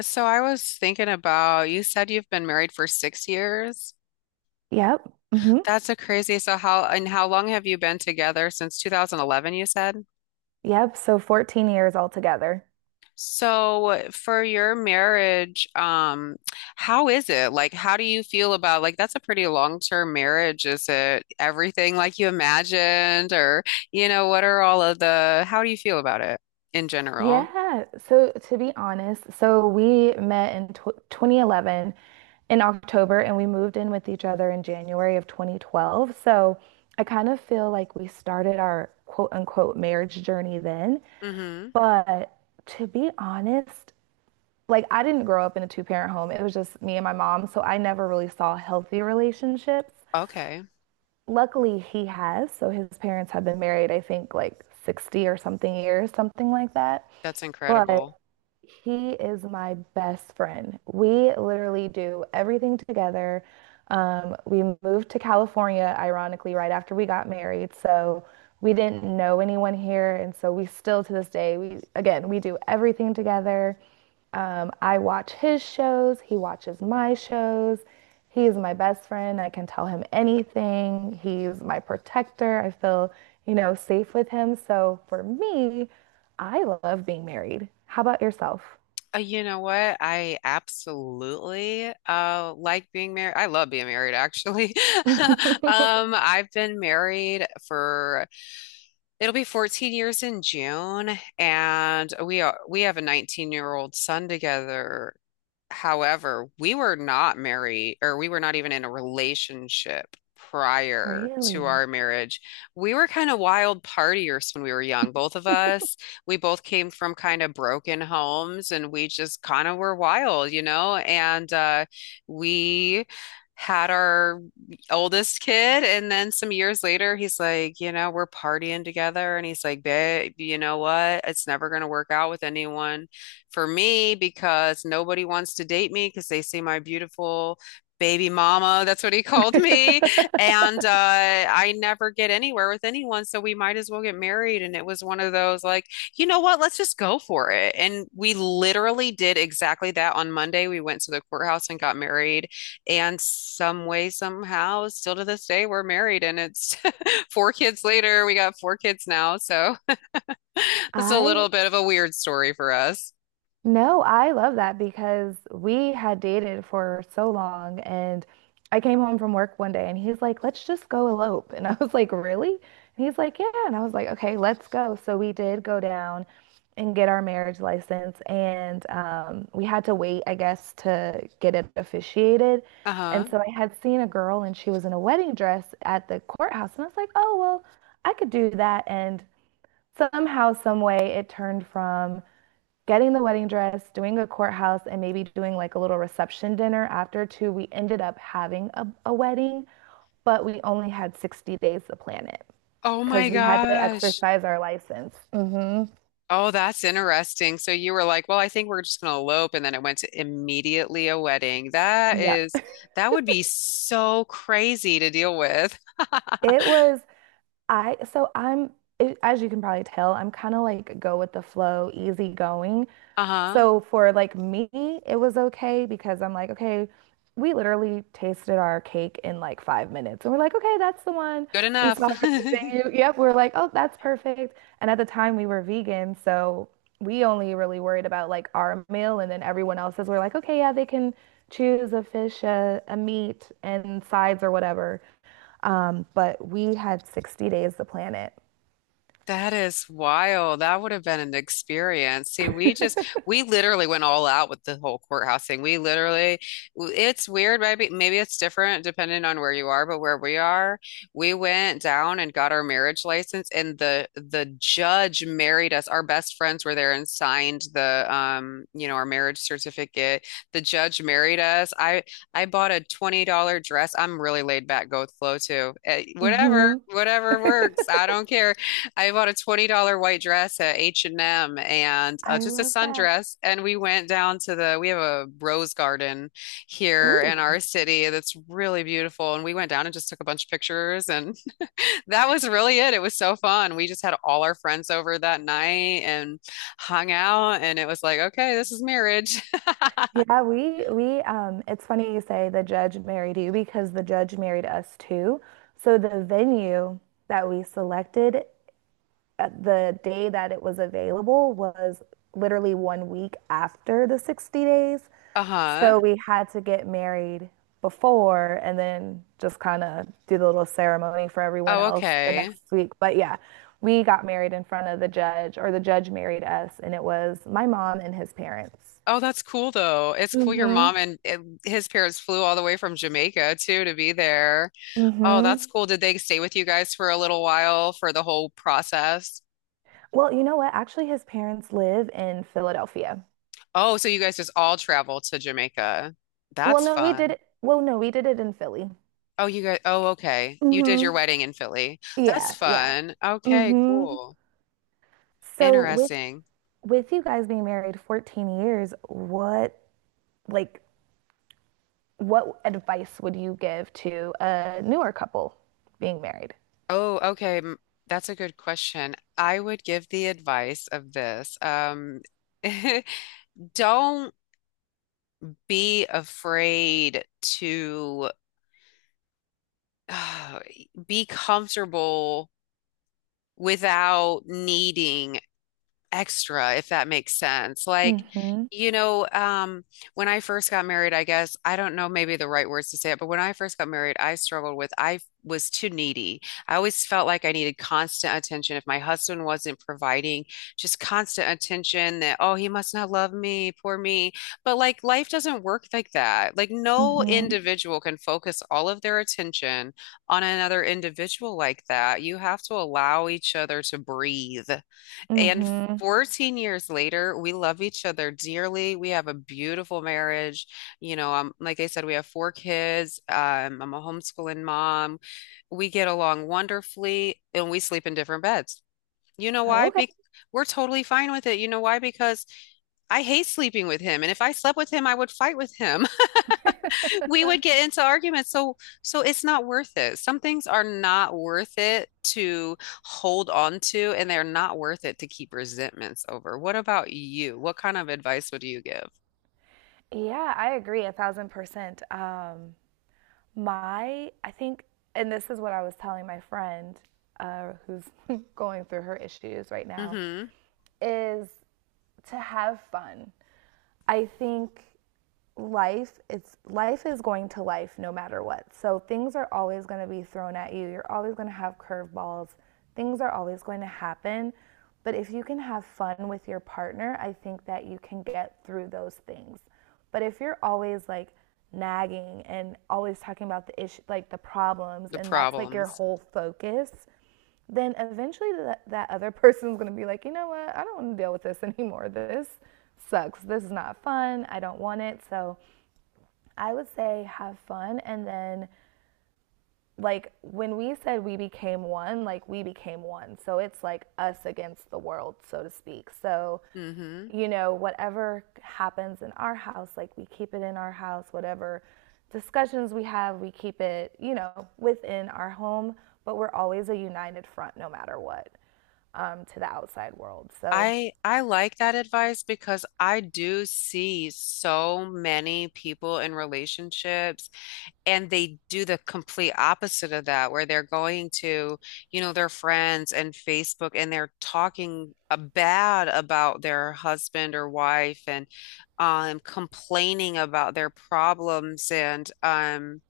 So I was thinking about, you said you've been married for 6 years. Yep. Hmm. That's a crazy. So how and how long have you been together since 2011, you said? Yep. So 14 years altogether. So for your marriage, how is it? Like, how do you feel about like that's a pretty long-term marriage. Is it everything like you imagined? What are all of the how do you feel about it in general? Yeah. So to be honest, we met in tw 2011 in October, and we moved in with each other in January of 2012. So I kind of feel like we started our quote unquote marriage journey then. Mm-hmm. But to be honest, like I didn't grow up in a two-parent home. It was just me and my mom, so I never really saw healthy relationships. Okay. Luckily, he has. So his parents have been married, I think, like 60 or something years, something like that. That's But incredible. he is my best friend. We literally do everything together. We moved to California, ironically, right after we got married. So we didn't know anyone here. And so we still, to this day, we, again, we do everything together. I watch his shows, he watches my shows. He is my best friend. I can tell him anything. He's my protector. I feel safe with him. So for me, I love being married. How about yourself? You know what? I absolutely like being married. I love being married actually. I've been married for it'll be 14 years in June, and we have a 19-year-old son together. However, we were not married, or we were not even in a relationship prior to our Really? marriage. We were kind of wild partiers when we were young, both of us. We both came from kind of broken homes, and we just kind of were wild, you know? And we had our oldest kid. And then some years later, he's like, you know, we're partying together, and he's like, babe, you know what, it's never going to work out with anyone for me because nobody wants to date me because they see my beautiful baby mama. That's what he called me. And I never get anywhere with anyone. So we might as well get married. And it was one of those like, you know what? Let's just go for it. And we literally did exactly that on Monday. We went to the courthouse and got married. And some way, somehow, still to this day, we're married. And it's four kids later. We got four kids now. So it's a I little bit of a weird story for us. No, I love that because we had dated for so long, and I came home from work one day and he's like, "Let's just go elope." And I was like, "Really?" And he's like, "Yeah." And I was like, "Okay, let's go." So we did go down and get our marriage license, and we had to wait, I guess, to get it officiated. Uh-huh. And so I had seen a girl and she was in a wedding dress at the courthouse, and I was like, "Oh, well, I could do that." And somehow, some way, it turned from getting the wedding dress, doing a courthouse, and maybe doing like a little reception dinner after too. We ended up having a wedding, but we only had 60 days to plan it Oh my because we had to gosh. exercise our license. Hmm. Oh, that's interesting. So you were like, well, I think we're just going to elope. And then it went to immediately a wedding. That Yeah. is, that would be so crazy to deal with. It was, I, so I'm, it, as you can probably tell, I'm kind of like go with the flow, easy going. Uh-huh. So for like me, it was okay because I'm like, okay, we literally tasted our cake in like 5 minutes. And we're like, okay, that's the one. Good We enough. saw it at the venue. Yep, we are like, oh, that's perfect. And at the time we were vegan, so we only really worried about like our meal and then everyone else's. We're like, okay, yeah, they can choose a fish, a meat, and sides or whatever. But we had 60 days to plan it. That is wild. That would have been an experience. See, we just, we literally went all out with the whole courthouse thing. We literally, it's weird, maybe, maybe it's different depending on where you are, but where we are, we went down and got our marriage license, and the judge married us. Our best friends were there and signed the, you know, our marriage certificate. The judge married us. I bought a $20 dress. I'm really laid back, go with flow too. Eh, whatever, Hmm. whatever works. I don't care. I bought a $20 white dress at H&M and I just a love that. sundress. And we went down to the, we have a rose garden here in Ooh. our city that's really beautiful. And we went down and just took a bunch of pictures. And that was really it. It was so fun. We just had all our friends over that night and hung out. And it was like, okay, this is marriage. Yeah, we it's funny you say the judge married you because the judge married us too. So the venue that we selected at the day that it was available was literally one week after the 60 days. Uh-huh. So we had to get married before and then just kind of do the little ceremony for everyone Oh, else the okay. next week. But yeah, we got married in front of the judge, or the judge married us, and it was my mom and his parents. Oh, that's cool though. It's cool your Mhm. mom and his parents flew all the way from Jamaica too to be there. Oh, Hmm. that's cool. Did they stay with you guys for a little while for the whole process? Well, you know what? Actually, his parents live in Philadelphia. Oh, so you guys just all traveled to Jamaica. Well, That's no, we did fun. it. Well, no, we did it in Philly. Oh, you guys, oh, okay. You did your Hmm. wedding in Philly. That's Yeah, yeah. fun. Okay, Hmm. cool. So with Interesting. with you guys being married 14 years, like what advice would you give to a newer couple being married? Oh, okay. That's a good question. I would give the advice of this. Don't be afraid to uh, be comfortable without needing extra, if that makes sense. Like, Hmm. you know, um, when I first got married, I guess, I don't know maybe the right words to say it, but when I first got married, I struggled with, I was too needy. I always felt like I needed constant attention. If my husband wasn't providing just constant attention, that, oh, he must not love me, poor me. But like life doesn't work like that. Like no Hmm. individual can focus all of their attention on another individual like that. You have to allow each other to breathe. And Hmm. 14 years later, we love each other dearly. We have a beautiful marriage. Like I said, we have four kids. I'm a homeschooling mom. We get along wonderfully and we sleep in different beds. You know why? Okay. Be We're totally fine with it. You know why? Because I hate sleeping with him. And if I slept with him, I would fight with him. We would get into arguments. So it's not worth it. Some things are not worth it to hold on to, and they're not worth it to keep resentments over. What about you? What kind of advice would you give? Yeah, I agree 1,000%. My, I think, and this is what I was telling my friend, who's going through her issues right now, Mm-hmm. is to have fun. I think life is going to life no matter what. So things are always going to be thrown at you. You're always going to have curveballs. Things are always going to happen, but if you can have fun with your partner, I think that you can get through those things. But if you're always like nagging and always talking about the issue, like the problems, The and that's like your problems. whole focus, then eventually that other person's going to be like, you know what, I don't want to deal with this anymore. This sucks. This is not fun. I don't want it. So I would say have fun, and then like when we said we became one, like we became one. So it's like us against the world, so to speak. So Mm-hmm. Whatever happens in our house, like we keep it in our house, whatever discussions we have, we keep it within our home, but we're always a united front no matter what, to the outside world. So I like that advice because I do see so many people in relationships, and they do the complete opposite of that, where they're going to, you know, their friends and Facebook, and they're talking bad about their husband or wife and complaining about their problems. And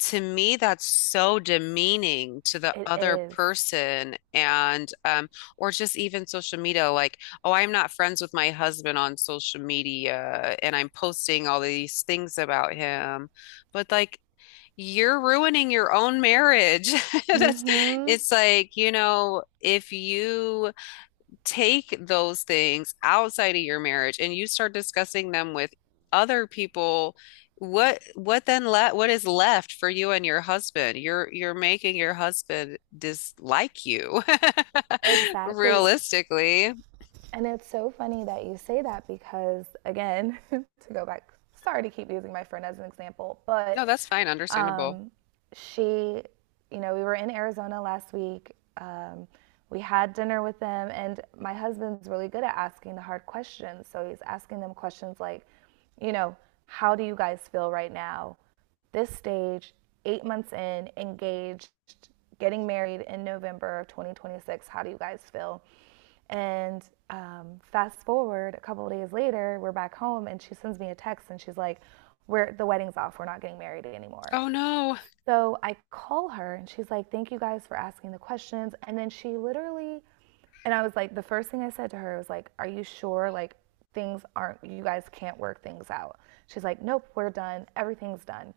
to me, that's so demeaning to the it other is. person. Or just even social media, like, oh, I'm not friends with my husband on social media and I'm posting all these things about him. But like, you're ruining your own marriage. That's, Mm-hmm. it's like, you know, if you take those things outside of your marriage and you start discussing them with other people, what then le what is left for you and your husband? You're making your husband dislike you. Exactly. Realistically. And it's so funny that you say that because, again, to go back, sorry to keep using my friend as an example. No, But that's fine, understandable. um, she, we were in Arizona last week. Um, we had dinner with them, and my husband's really good at asking the hard questions. So he's asking them questions like, you know, how do you guys feel right now? This stage, 8 months in, engaged, getting married in November of 2026. How do you guys feel? And fast forward a couple of days later, we're back home, and she sends me a text, and she's like, "We're the wedding's off. We're not getting married anymore." Oh no. So I call her and she's like, "Thank you guys for asking the questions." And then she literally— and I was like, the first thing I said to her was like, "Are you sure? Like, things aren't, you guys can't work things out." She's like, "Nope, we're done. Everything's done."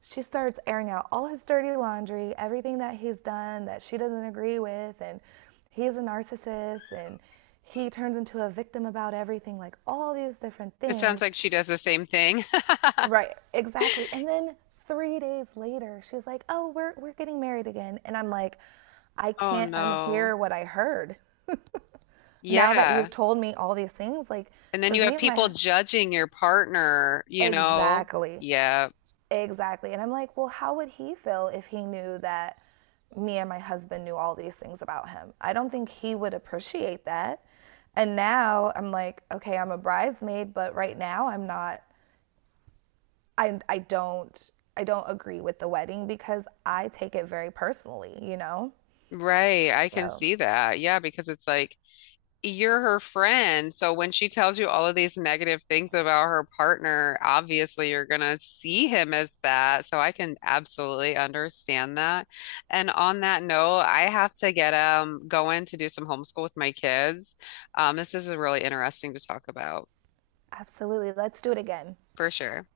She starts airing out all his dirty laundry, everything that he's done that she doesn't agree with. And he's a narcissist, and he turns into a victim about everything, like all these different It sounds things. like she does the same thing. Right, exactly. And then 3 days later, she's like, "Oh, we're getting married again," and I'm like, "I Oh can't no. unhear what I heard now that Yeah. you've told me all these things." Like, And then you because me have and people my judging your partner, you know? exactly, Yeah, exactly, and I'm like, "Well, how would he feel if he knew that me and my husband knew all these things about him?" I don't think he would appreciate that. And now I'm like, "Okay, I'm a bridesmaid, but right now I'm not." I I don't I don't agree with the wedding because I take it very personally, you know? right. I can So, see that. Yeah, because it's like you're her friend. So when she tells you all of these negative things about her partner, obviously you're going to see him as that. So I can absolutely understand that. And on that note, I have to get going to do some homeschool with my kids. This is really interesting to talk about absolutely, let's do it again. for sure.